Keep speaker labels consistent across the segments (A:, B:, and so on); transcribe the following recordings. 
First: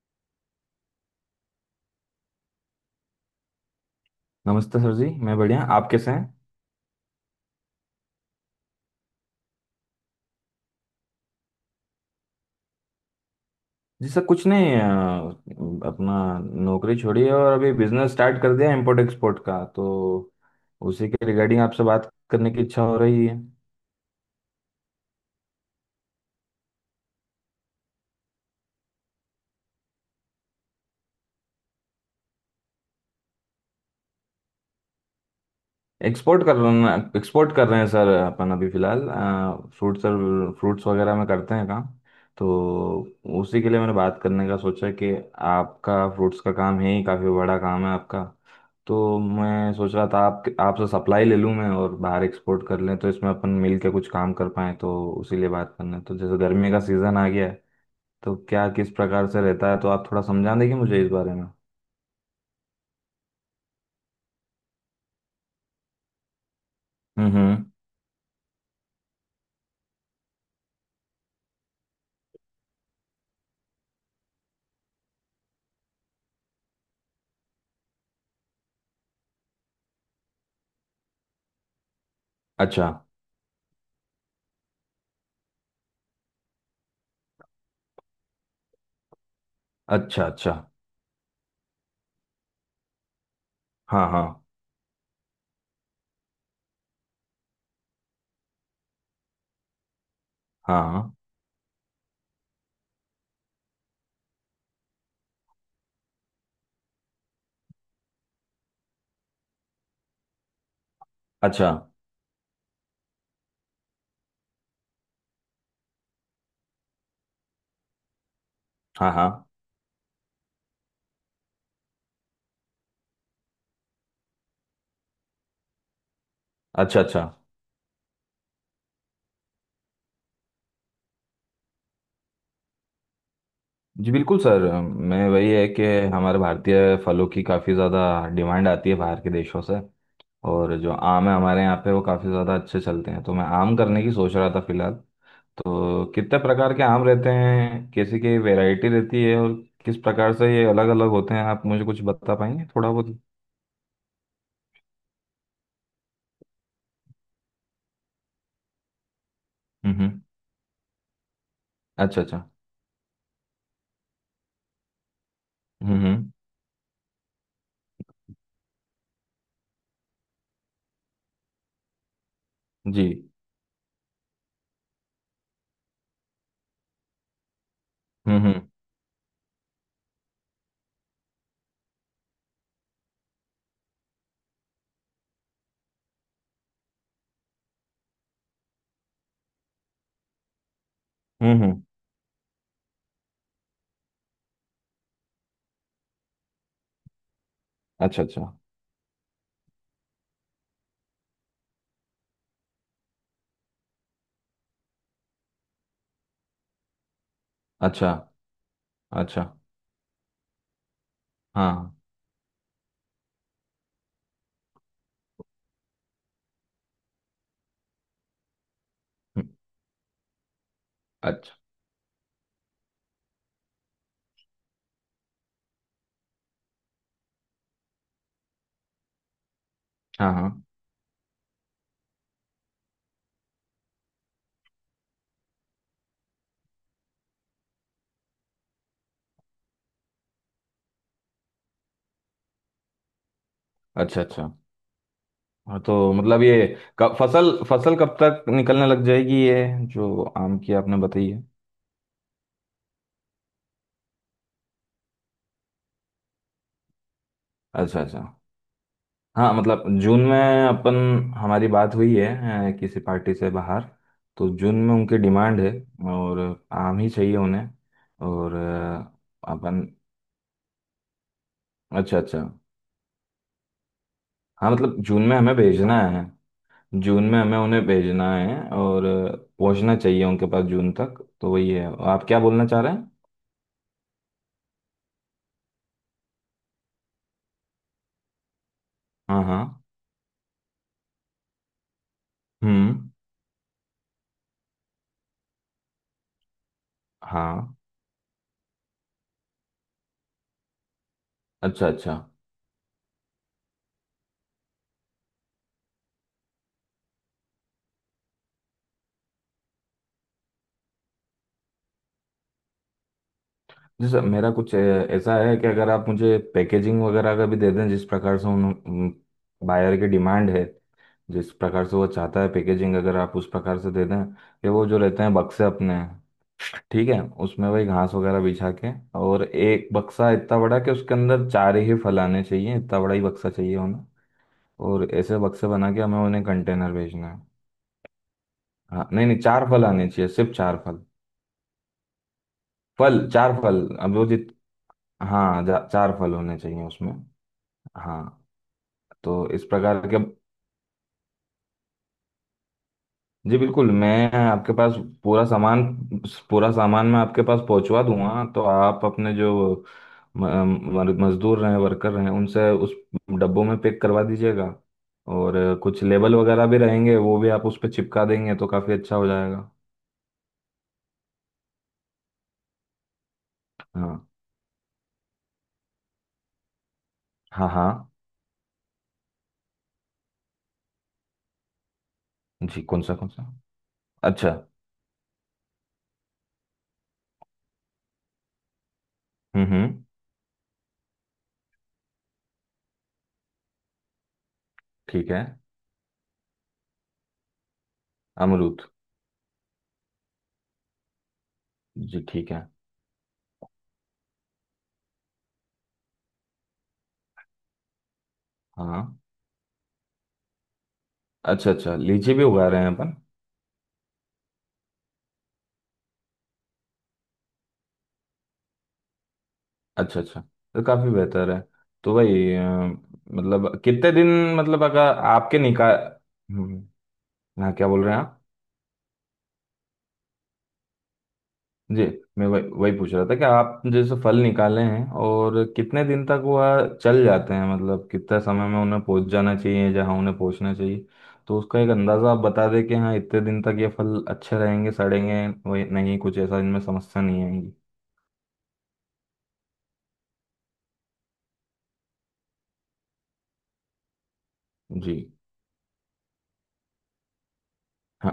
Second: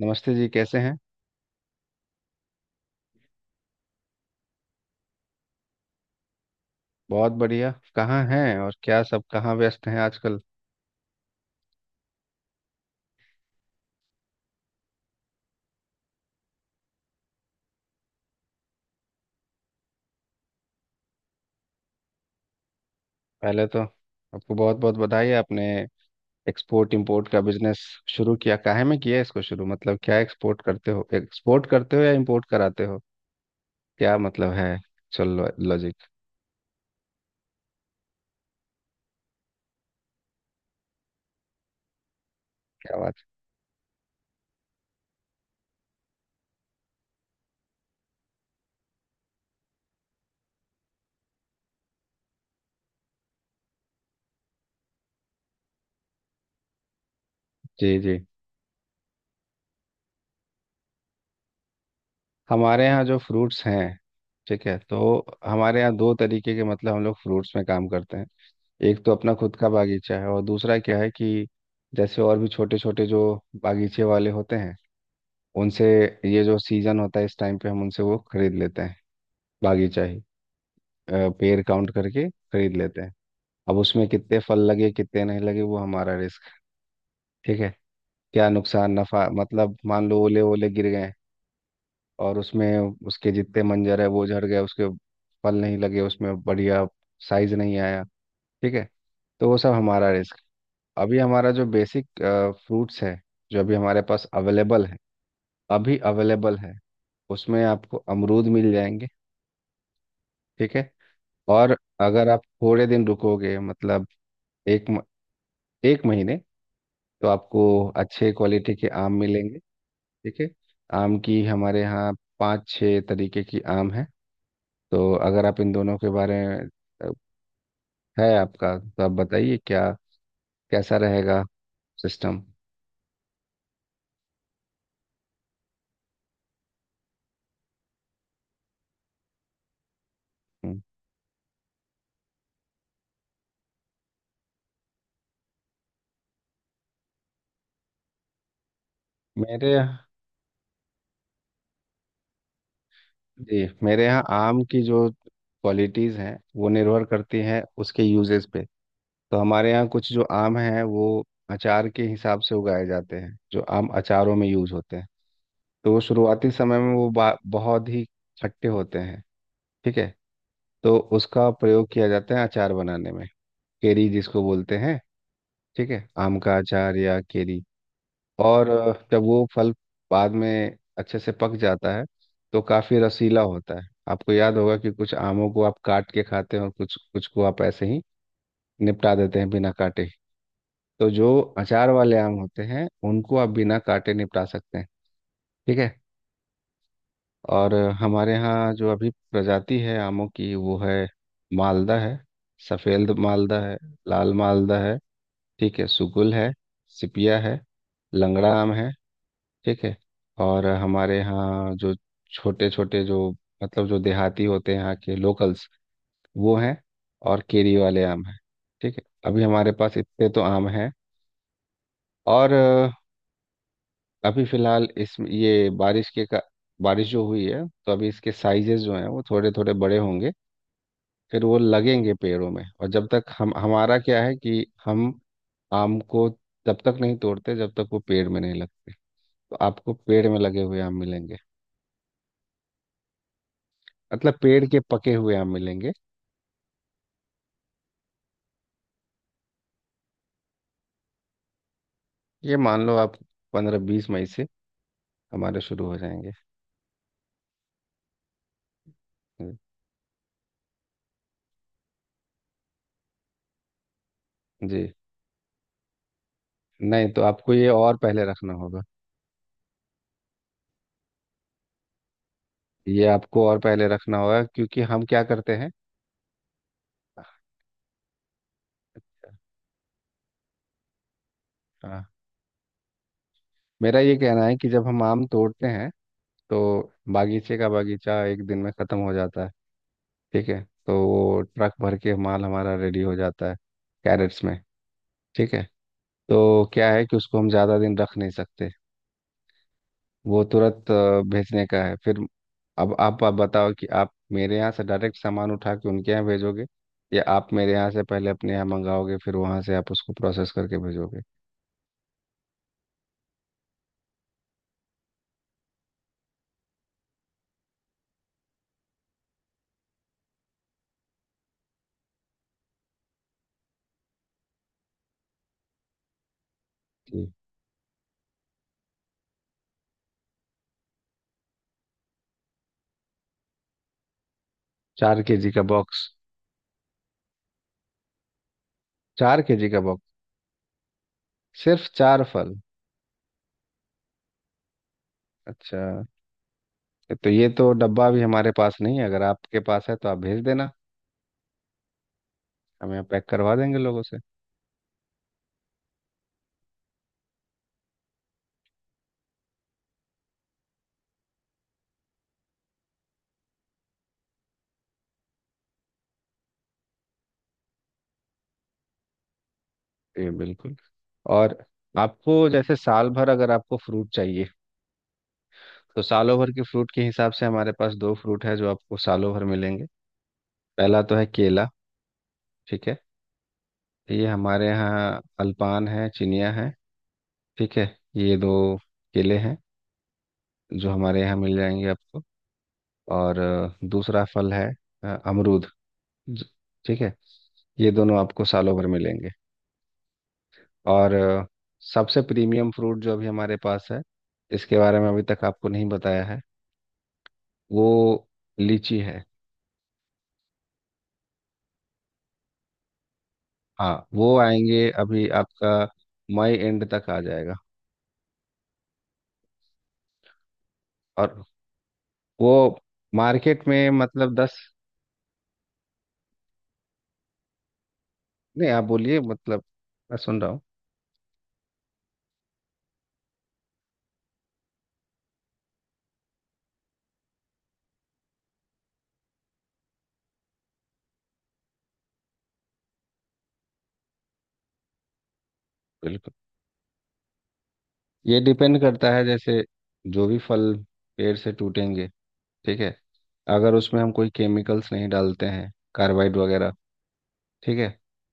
A: नमस्ते जी, कैसे हैं।
B: नमस्ते सर जी, मैं बढ़िया। आप कैसे हैं?
A: बहुत बढ़िया, कहाँ हैं और क्या सब, कहाँ व्यस्त हैं आजकल।
B: जी सर, कुछ नहीं, अपना नौकरी छोड़ी है और अभी बिजनेस स्टार्ट कर दिया, इम्पोर्ट एक्सपोर्ट का। तो उसी के रिगार्डिंग आपसे बात करने की इच्छा हो रही है।
A: पहले तो आपको बहुत बहुत बधाई है, आपने एक्सपोर्ट इंपोर्ट का बिजनेस शुरू किया। काहे में किया इसको शुरू, मतलब क्या एक्सपोर्ट करते हो या इंपोर्ट कराते हो, क्या मतलब है। चलो लॉजिक,
B: एक्सपोर्ट कर रहे हैं सर, अपन अभी फिलहाल फ्रूट सर, फ्रूट्स वगैरह में करते हैं काम। तो
A: क्या बात है।
B: उसी के लिए मैंने बात करने का सोचा कि आपका फ्रूट्स का काम है ही, काफ़ी बड़ा काम है आपका। तो मैं सोच रहा था आप आपसे सप्लाई ले लूँ मैं और बाहर एक्सपोर्ट कर लें, तो इसमें अपन मिल के कुछ काम कर पाएँ। तो उसी लिए बात करना है। तो जैसे गर्मी का सीज़न आ गया है,
A: जी जी,
B: तो क्या किस प्रकार से रहता है, तो आप थोड़ा समझा देंगे मुझे इस बारे में?
A: हमारे यहाँ जो फ्रूट्स हैं, ठीक है, तो हमारे यहाँ दो तरीके के, मतलब हम लोग फ्रूट्स में
B: हम्म।
A: काम करते हैं। एक तो अपना खुद का बागीचा है, और दूसरा क्या है कि जैसे और भी छोटे छोटे जो बागीचे वाले होते हैं उनसे, ये जो सीजन होता है इस टाइम पे हम उनसे वो खरीद लेते हैं। बागीचा ही, पेड़ काउंट करके खरीद
B: अच्छा
A: लेते हैं। अब उसमें कितने फल लगे कितने नहीं लगे वो हमारा रिस्क। ठीक है, क्या नुकसान नफा, मतलब मान लो
B: अच्छा।
A: ओले
B: अच्छा।
A: ओले गिर गए, और उसमें उसके जितने मंजर है
B: हाँ हाँ।
A: वो झड़ गए, उसके फल नहीं लगे, उसमें बढ़िया साइज नहीं आया, ठीक है, तो वो सब हमारा रिस्क।
B: हाँ हाँ।
A: अभी हमारा जो बेसिक फ्रूट्स है, जो अभी हमारे पास अवेलेबल है, अभी अवेलेबल है, उसमें आपको अमरूद मिल जाएंगे, ठीक है।
B: अच्छा।
A: और अगर आप थोड़े दिन रुकोगे, मतलब एक म, एक महीने, तो आपको अच्छे क्वालिटी के
B: हाँ
A: आम
B: हाँ।
A: मिलेंगे, ठीक है। आम की हमारे यहाँ 5-6 तरीके की आम है। तो अगर आप इन दोनों के बारे में
B: अच्छा
A: अ,
B: अच्छा।
A: है आपका, तो आप बताइए क्या कैसा रहेगा सिस्टम।
B: जी बिल्कुल सर, मैं वही है कि हमारे भारतीय फलों की काफ़ी ज़्यादा डिमांड आती है बाहर के देशों से। और
A: हम्म,
B: जो आम है हमारे यहाँ पे, वो काफ़ी ज़्यादा अच्छे चलते हैं, तो मैं आम करने की सोच रहा था फिलहाल। तो कितने प्रकार के आम रहते हैं, कैसी की वैरायटी रहती है, और
A: मेरे
B: किस
A: यहाँ,
B: प्रकार से ये अलग अलग होते हैं, आप मुझे कुछ बता पाएंगे थोड़ा बहुत?
A: जी मेरे यहाँ आम की जो क्वालिटीज़ हैं वो निर्भर करती हैं उसके यूजेस पे। तो हमारे यहाँ कुछ
B: हम्म।
A: जो आम हैं वो अचार के
B: अच्छा
A: हिसाब
B: अच्छा।
A: से उगाए जाते हैं, जो आम अचारों में यूज होते हैं। तो वो
B: हम्म।
A: शुरुआती समय में वो बहुत ही खट्टे होते हैं, ठीक है, तो उसका प्रयोग किया जाता है अचार
B: जी।
A: बनाने में। केरी जिसको बोलते हैं, ठीक है, आम का अचार या केरी।
B: हम्म।
A: और जब वो फल बाद में अच्छे से पक जाता है तो काफी रसीला होता है। आपको याद होगा कि कुछ आमों को आप काट के खाते हैं और कुछ कुछ को आप ऐसे ही निपटा देते हैं बिना काटे। तो जो
B: हम्म।
A: अचार वाले आम होते हैं उनको आप बिना काटे निपटा सकते हैं, ठीक है। और
B: अच्छा
A: हमारे
B: अच्छा।
A: यहाँ जो अभी प्रजाति है आमों की वो है, मालदा है, सफ़ेद मालदा है, लाल मालदा है, ठीक है, सुगुल है, सिपिया है,
B: अच्छा
A: लंगड़ा आम है,
B: अच्छा।
A: ठीक है। और हमारे यहाँ जो
B: हाँ।
A: छोटे छोटे जो, मतलब जो देहाती होते हैं, यहाँ के लोकल्स वो हैं, और केरी वाले आम हैं, ठीक है। अभी
B: हम्म।
A: हमारे पास इतने तो आम हैं।
B: अच्छा।
A: और अभी फिलहाल इस ये बारिश के का बारिश जो हुई है, तो अभी इसके साइजेस जो हैं वो थोड़े थोड़े बड़े होंगे।
B: हाँ हाँ।
A: फिर वो लगेंगे पेड़ों में, और जब तक हम, हमारा क्या है कि हम आम को तब तक नहीं तोड़ते जब तक वो पेड़ में नहीं लगते। तो आपको पेड़ में लगे हुए आम मिलेंगे,
B: अच्छा
A: मतलब
B: अच्छा।
A: पेड़ के पके हुए आम
B: हाँ,
A: मिलेंगे।
B: तो मतलब ये कब फसल फसल कब तक निकलने लग जाएगी, ये जो आम की आपने बताई है?
A: ये मान लो आप 15-20 मई से हमारे शुरू हो जाएंगे।
B: अच्छा अच्छा। हाँ, मतलब जून में अपन, हमारी बात हुई है किसी पार्टी से बाहर। तो जून
A: जी
B: में उनकी डिमांड है, और आम
A: नहीं,
B: ही
A: तो
B: चाहिए
A: आपको
B: उन्हें।
A: ये और पहले रखना
B: और
A: होगा।
B: अपन। अच्छा अच्छा।
A: ये आपको और पहले रखना होगा,
B: हाँ,
A: क्योंकि
B: मतलब
A: हम क्या
B: जून में हमें
A: करते
B: भेजना है। जून में हमें उन्हें भेजना है, और पहुंचना चाहिए उनके पास जून तक, तो वही है।
A: हैं।
B: आप क्या बोलना चाह रहे हैं?
A: मेरा ये कहना है कि जब हम आम तोड़ते हैं तो बागीचे का बागीचा एक दिन में ख़त्म हो
B: हाँ
A: जाता है,
B: हाँ।
A: ठीक है। तो वो ट्रक भर के माल हमारा रेडी
B: हम्म।
A: हो जाता है, कैरेट्स में, ठीक है। तो क्या है कि उसको हम
B: हाँ।
A: ज़्यादा दिन रख नहीं सकते, वो तुरंत भेजने का
B: अच्छा
A: है
B: अच्छा।
A: फिर। अब आप बताओ कि आप मेरे यहाँ से डायरेक्ट सामान उठा के उनके यहाँ भेजोगे, या आप मेरे यहाँ से पहले अपने यहाँ मंगाओगे फिर वहाँ से आप उसको प्रोसेस करके भेजोगे।
B: जी सर, मेरा कुछ ऐसा है कि अगर आप मुझे पैकेजिंग वगैरह का भी दे दें, जिस प्रकार से उन बायर की डिमांड है, जिस प्रकार से वो चाहता है पैकेजिंग, अगर आप उस प्रकार से दे दें, कि वो जो रहते हैं बक्से अपने, ठीक है,
A: जी,
B: उसमें वही घास वगैरह बिछा के। और एक बक्सा इतना बड़ा कि उसके अंदर चार ही फल आने चाहिए, इतना बड़ा ही बक्सा चाहिए होना। और
A: चार
B: ऐसे
A: केजी का
B: बक्से बना के
A: बॉक्स।
B: हमें उन्हें कंटेनर भेजना है। हाँ, नहीं नहीं,
A: 4 केजी
B: चार
A: का
B: फल
A: बॉक्स,
B: आने चाहिए, सिर्फ चार फल।
A: सिर्फ चार फल।
B: फल, चार फल। अब वो जित हाँ,
A: अच्छा,
B: चार फल होने चाहिए उसमें।
A: तो ये तो डब्बा
B: हाँ,
A: भी हमारे पास नहीं है। अगर
B: तो
A: आपके
B: इस
A: पास है
B: प्रकार
A: तो आप
B: के।
A: भेज देना, हम यहाँ पैक करवा
B: जी
A: देंगे
B: बिल्कुल,
A: लोगों से।
B: मैं आपके पास पूरा सामान पूरा सामान मैं आपके पास पहुंचवा दूंगा। तो आप अपने जो मजदूर हैं, वर्कर हैं, उनसे उस डब्बों में पैक करवा दीजिएगा। और कुछ लेबल वगैरह भी रहेंगे, वो भी आप उस पर चिपका देंगे तो काफ़ी अच्छा हो जाएगा।
A: जी बिल्कुल। और आपको जैसे साल भर अगर आपको फ्रूट
B: हाँ
A: चाहिए, तो सालों भर के फ्रूट के हिसाब से
B: हाँ।
A: हमारे
B: हाँ।
A: पास दो फ्रूट है जो आपको सालों भर मिलेंगे। पहला तो है केला,
B: जी
A: ठीक है।
B: कौन सा कौन सा?
A: ये
B: अच्छा।
A: हमारे यहाँ अल्पान है, चिनिया है, ठीक है। ये दो केले हैं
B: हम्म।
A: जो हमारे यहाँ मिल जाएंगे आपको। और दूसरा फल है
B: ठीक है।
A: अमरूद। ज- ठीक है, ये दोनों आपको सालों
B: अमरूद।
A: भर मिलेंगे। और सबसे
B: जी ठीक है।
A: प्रीमियम फ्रूट जो अभी हमारे पास है, इसके बारे में अभी तक आपको नहीं बताया है, वो लीची
B: हाँ।
A: है।
B: अच्छा अच्छा, लीची भी उगा रहे हैं अपन?
A: हाँ, वो आएंगे अभी। आपका मई एंड तक आ जाएगा।
B: अच्छा अच्छा, तो काफी
A: और
B: बेहतर है। तो
A: वो
B: भाई
A: मार्केट
B: मतलब
A: में
B: कितने दिन?
A: मतलब दस,
B: मतलब अगर आपके निकाल। हम्म, हाँ, क्या बोल रहे हैं आप?
A: नहीं आप बोलिए, मतलब मैं सुन रहा हूँ।
B: जी, मैं वही वही पूछ रहा था कि आप जैसे फल निकाले हैं, और कितने दिन तक वह चल जाते हैं, मतलब कितने समय में उन्हें पहुंच जाना चाहिए जहां उन्हें पहुंचना चाहिए। तो उसका एक अंदाजा आप बता दें कि हाँ, इतने दिन तक ये फल अच्छे रहेंगे, सड़ेंगे वही नहीं,
A: बिल्कुल,
B: कुछ ऐसा इनमें समस्या नहीं आएगी।
A: ये डिपेंड करता है। जैसे जो भी फल पेड़ से टूटेंगे, ठीक है, अगर उसमें हम कोई केमिकल्स नहीं
B: जी।
A: डालते हैं, कार्बाइड वगैरह, ठीक है,
B: हाँ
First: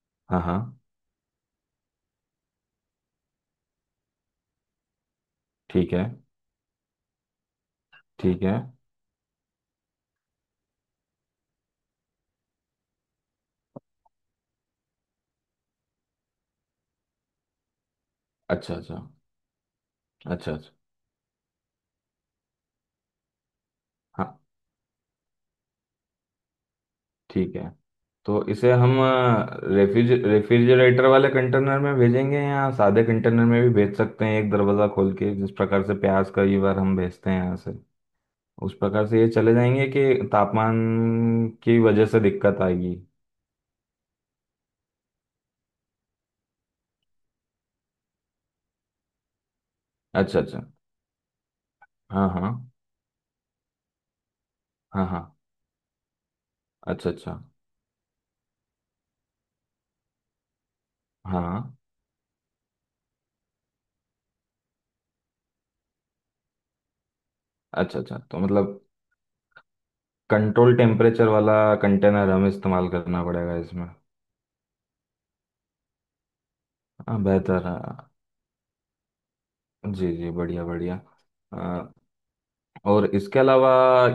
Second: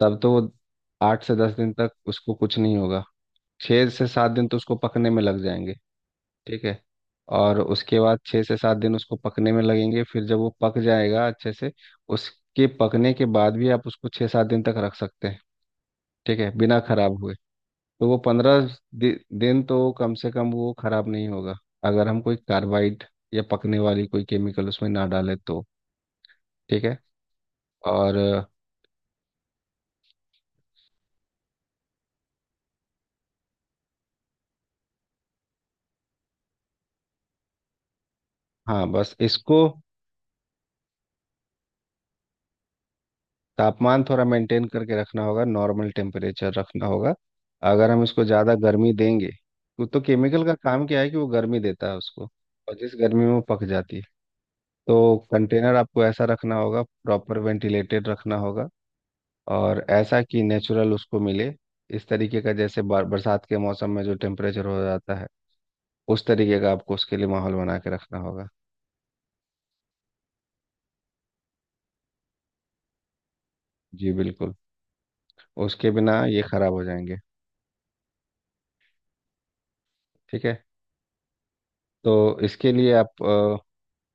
A: तब तो
B: हाँ।
A: वो
B: हाँ।
A: 8 से 10 दिन तक उसको कुछ नहीं होगा। 6 से 7 दिन तो उसको पकने में लग जाएंगे,
B: ठीक है।
A: ठीक है। और उसके बाद छः
B: ठीक
A: से
B: है।
A: सात दिन उसको पकने में लगेंगे, फिर जब वो पक जाएगा अच्छे से, उसके पकने के बाद भी आप उसको 6-7 दिन तक रख सकते हैं, ठीक है, बिना खराब हुए। तो वो 15
B: अच्छा अच्छा।
A: दिन तो कम से कम
B: अच्छा अच्छा।
A: वो खराब नहीं होगा, अगर हम कोई कार्बाइड या पकने वाली कोई
B: हाँ,
A: केमिकल उसमें ना डालें तो। ठीक है।
B: ठीक है।
A: और
B: तो इसे हम रेफ्रिजरेटर वाले कंटेनर में भेजेंगे, या सादे कंटेनर में भी भेज सकते हैं, एक दरवाज़ा खोल के, जिस प्रकार से प्याज कई बार हम भेजते हैं यहाँ से, उस
A: हाँ,
B: प्रकार
A: बस
B: से ये चले
A: इसको
B: जाएंगे, कि तापमान की वजह से दिक्कत आएगी?
A: तापमान थोड़ा मेंटेन करके रखना होगा, नॉर्मल टेम्परेचर रखना होगा। अगर हम इसको ज़्यादा गर्मी देंगे तो,
B: अच्छा
A: केमिकल का
B: अच्छा।
A: काम क्या है कि वो गर्मी देता है उसको,
B: हाँ हाँ।
A: और जिस गर्मी में वो पक जाती है।
B: हाँ
A: तो
B: हाँ।
A: कंटेनर आपको ऐसा रखना होगा,
B: अच्छा अच्छा।
A: प्रॉपर वेंटिलेटेड रखना होगा, और ऐसा कि नेचुरल उसको मिले।
B: हाँ।
A: इस तरीके का, जैसे बरसात के मौसम में जो टेम्परेचर हो जाता है, उस तरीके का आपको उसके लिए माहौल बना के
B: अच्छा अच्छा,
A: रखना
B: तो
A: होगा।
B: मतलब कंट्रोल टेम्परेचर वाला कंटेनर हमें इस्तेमाल करना पड़ेगा इसमें?
A: जी बिल्कुल, उसके बिना ये खराब हो जाएंगे।
B: हाँ, बेहतर है। जी जी,
A: ठीक है,
B: बढ़िया बढ़िया।
A: तो इसके लिए
B: और
A: आप
B: इसके अलावा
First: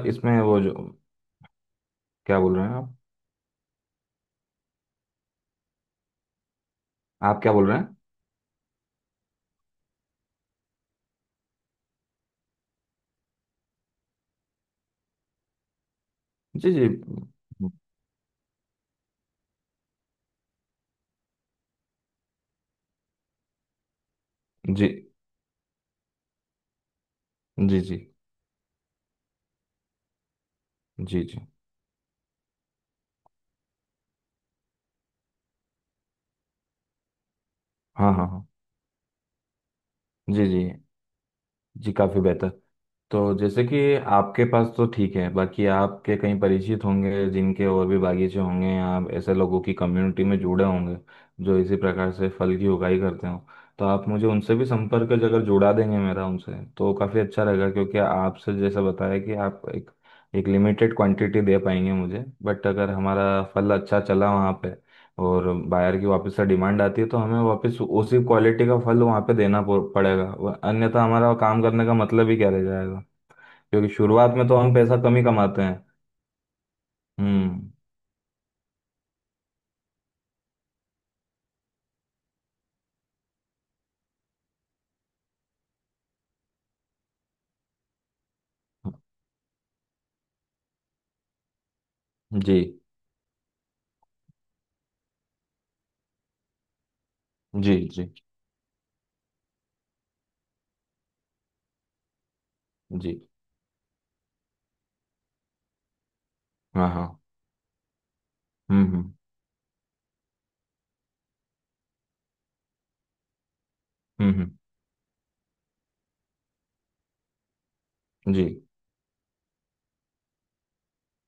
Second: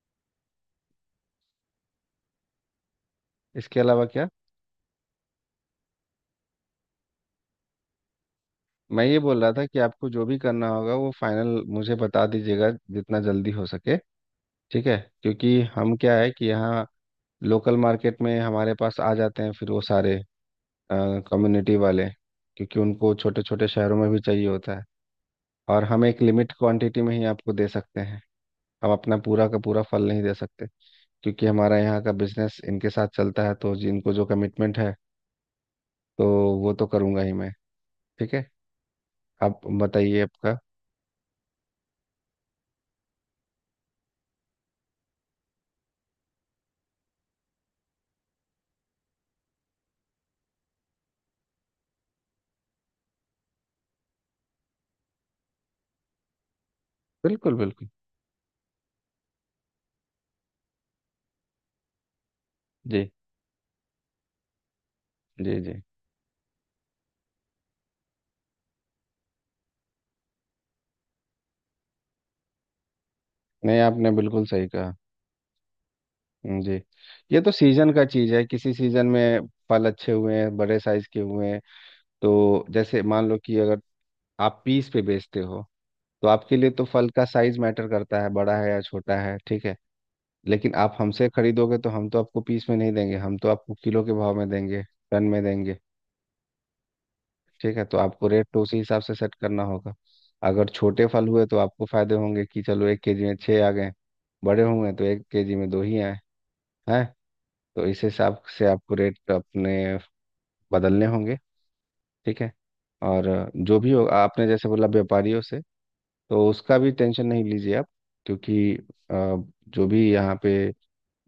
B: इसमें वो जो, क्या बोल रहे हैं आप?
A: इसके अलावा क्या।
B: आप क्या बोल रहे हैं?
A: मैं ये बोल रहा था कि आपको जो भी करना होगा वो फाइनल मुझे बता दीजिएगा जितना जल्दी हो सके, ठीक है, क्योंकि हम, क्या है कि
B: जी
A: यहाँ
B: जी।
A: लोकल मार्केट में हमारे पास आ जाते हैं फिर वो सारे कम्युनिटी वाले, क्योंकि उनको छोटे छोटे शहरों में भी चाहिए होता है।
B: जी।
A: और हम एक लिमिट क्वांटिटी में ही आपको दे
B: जी जी। जी
A: सकते हैं, हम अपना पूरा का पूरा फल नहीं दे सकते,
B: जी। जी
A: क्योंकि हमारा यहाँ का बिजनेस इनके साथ चलता है। तो जिनको जो कमिटमेंट है तो वो तो करूँगा ही मैं,
B: हाँ हाँ
A: ठीक
B: हाँ।
A: है। आप बताइए
B: जी
A: आपका।
B: जी। जी काफ़ी बेहतर। तो जैसे कि आपके पास तो ठीक है, बाकी आपके कहीं परिचित होंगे जिनके और भी बागीचे होंगे, या ऐसे लोगों की कम्युनिटी में जुड़े होंगे, जो इसी प्रकार से फल की उगाई करते हो, तो आप मुझे उनसे भी संपर्क अगर जुड़ा देंगे मेरा उनसे, तो काफ़ी अच्छा
A: बिल्कुल
B: रहेगा।
A: बिल्कुल।
B: क्योंकि आपसे जैसा बताया कि आप एक एक लिमिटेड क्वांटिटी दे पाएंगे मुझे, बट अगर
A: जी
B: हमारा फल अच्छा चला वहाँ पे, और
A: जी जी,
B: बायर की वापस से डिमांड आती है, तो हमें वापस उसी क्वालिटी का फल वहाँ पे देना पड़ेगा, अन्यथा हमारा काम करने का मतलब ही क्या रह जाएगा।
A: नहीं
B: क्योंकि
A: आपने
B: शुरुआत
A: बिल्कुल
B: में तो
A: सही
B: हम
A: कहा।
B: पैसा कम ही कमाते हैं।
A: जी, ये तो
B: हम्म।
A: सीजन का चीज है। किसी सीजन में फल अच्छे हुए हैं, बड़े साइज के हुए हैं। तो जैसे मान लो कि अगर आप पीस पे बेचते हो, तो आपके लिए तो फल का साइज मैटर करता है, बड़ा है या छोटा है, ठीक है। लेकिन आप हमसे खरीदोगे तो हम तो आपको
B: जी।
A: पीस में नहीं देंगे, हम तो आपको किलो के भाव में देंगे, टन में देंगे,
B: जी
A: ठीक है। तो
B: जी।
A: आपको रेट तो उसी हिसाब से सेट करना होगा। अगर छोटे फल हुए तो आपको फायदे होंगे कि चलो एक
B: जी।
A: केजी में छः आ गए, बड़े होंगे तो एक केजी में दो ही आए
B: हाँ
A: हैं।
B: हाँ।
A: तो इस हिसाब से आपको
B: हम्म।
A: रेट अपने बदलने होंगे, ठीक है। और जो भी हो,
B: हम्म
A: आपने
B: हम्म,
A: जैसे बोला व्यापारियों से, तो उसका भी टेंशन नहीं लीजिए आप,
B: जी।
A: क्योंकि अ, जो भी यहाँ पे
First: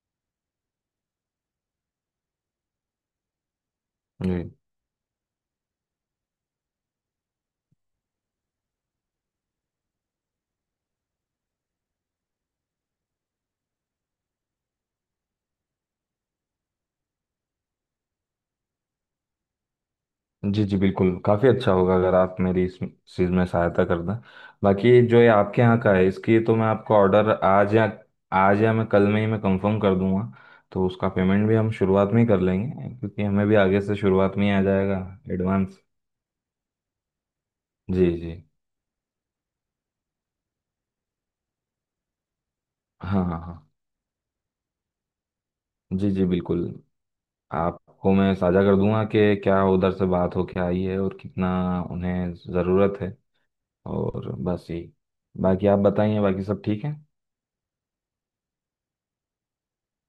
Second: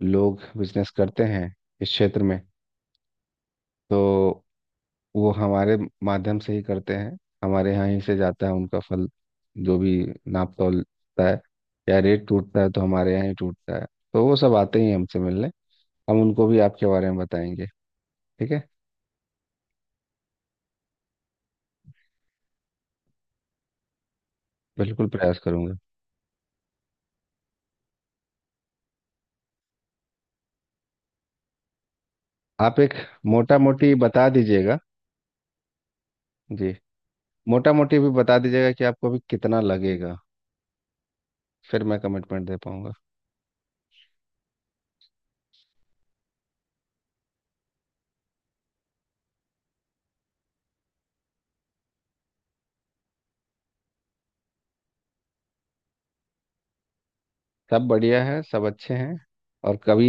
A: लोग बिजनेस करते हैं इस क्षेत्र में,
B: जी।
A: तो वो हमारे माध्यम से ही करते हैं। हमारे यहाँ ही से जाता है उनका फल। जो भी नाप तोलता है या रेट टूटता है तो हमारे यहाँ ही टूटता है। तो वो सब आते ही हैं हमसे मिलने, हम उनको भी आपके बारे में बताएंगे, ठीक है।
B: जी जी बिल्कुल, काफ़ी अच्छा होगा अगर आप मेरी इस चीज़ में सहायता कर दें। बाकी
A: बिल्कुल
B: जो ये
A: प्रयास
B: आपके
A: करूंगा।
B: यहाँ का है, इसकी तो मैं आपको ऑर्डर आज या, आज या मैं कल में ही मैं कंफर्म कर दूंगा। तो उसका पेमेंट भी हम शुरुआत में ही कर
A: आप
B: लेंगे,
A: एक
B: क्योंकि हमें भी
A: मोटा
B: आगे
A: मोटी
B: से
A: बता
B: शुरुआत में ही आ
A: दीजिएगा।
B: जाएगा। एडवांस।
A: जी, मोटा मोटी
B: जी
A: भी
B: जी।
A: बता दीजिएगा कि आपको अभी कितना लगेगा, फिर मैं कमिटमेंट दे पाऊंगा।
B: हाँ हाँ हाँ। जी जी बिल्कुल, आपको मैं साझा कर दूंगा कि क्या उधर से बात होके आई है, और कितना उन्हें ज़रूरत है। और बस यही, बाकी आप बताइए, बाकी सब ठीक है?
A: सब बढ़िया है, सब अच्छे हैं। और कभी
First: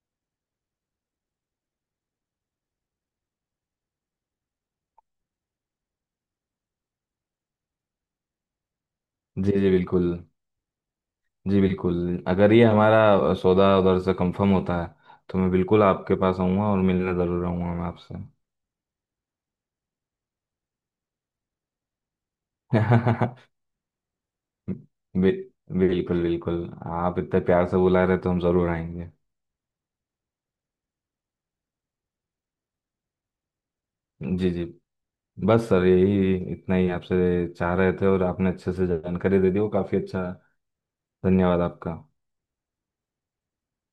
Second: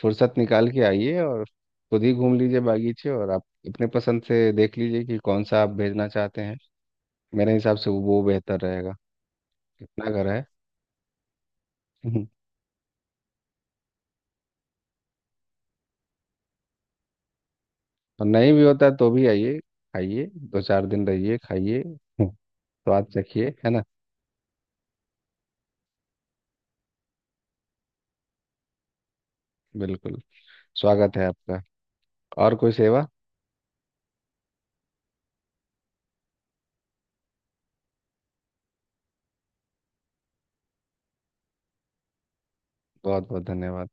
A: फुर्सत निकाल के आइए, और खुद ही घूम लीजिए बागीचे, और आप अपने पसंद से देख लीजिए कि कौन सा आप भेजना चाहते हैं, मेरे हिसाब से वो बेहतर रहेगा।
B: जी जी
A: कितना
B: बिल्कुल।
A: घर है।
B: जी बिल्कुल, अगर ये हमारा सौदा उधर से कंफर्म होता है, तो मैं बिल्कुल आपके पास आऊँगा और मिलने ज़रूर आऊँगा मैं आपसे।
A: और नहीं भी होता तो भी आइए, खाइए, 2-4 दिन रहिए, खाइए। स्वाद चखिए, है ना।
B: बि, बिल्कुल बिल्कुल। आप इतने प्यार से बुला रहे तो हम ज़रूर आएंगे।
A: बिल्कुल, स्वागत है आपका। और कोई सेवा।
B: जी जी। बस सर यही, इतना ही आपसे चाह रहे थे, और आपने अच्छे से जानकारी दे दी, वो काफ़ी अच्छा। धन्यवाद आपका।
A: बहुत बहुत धन्यवाद।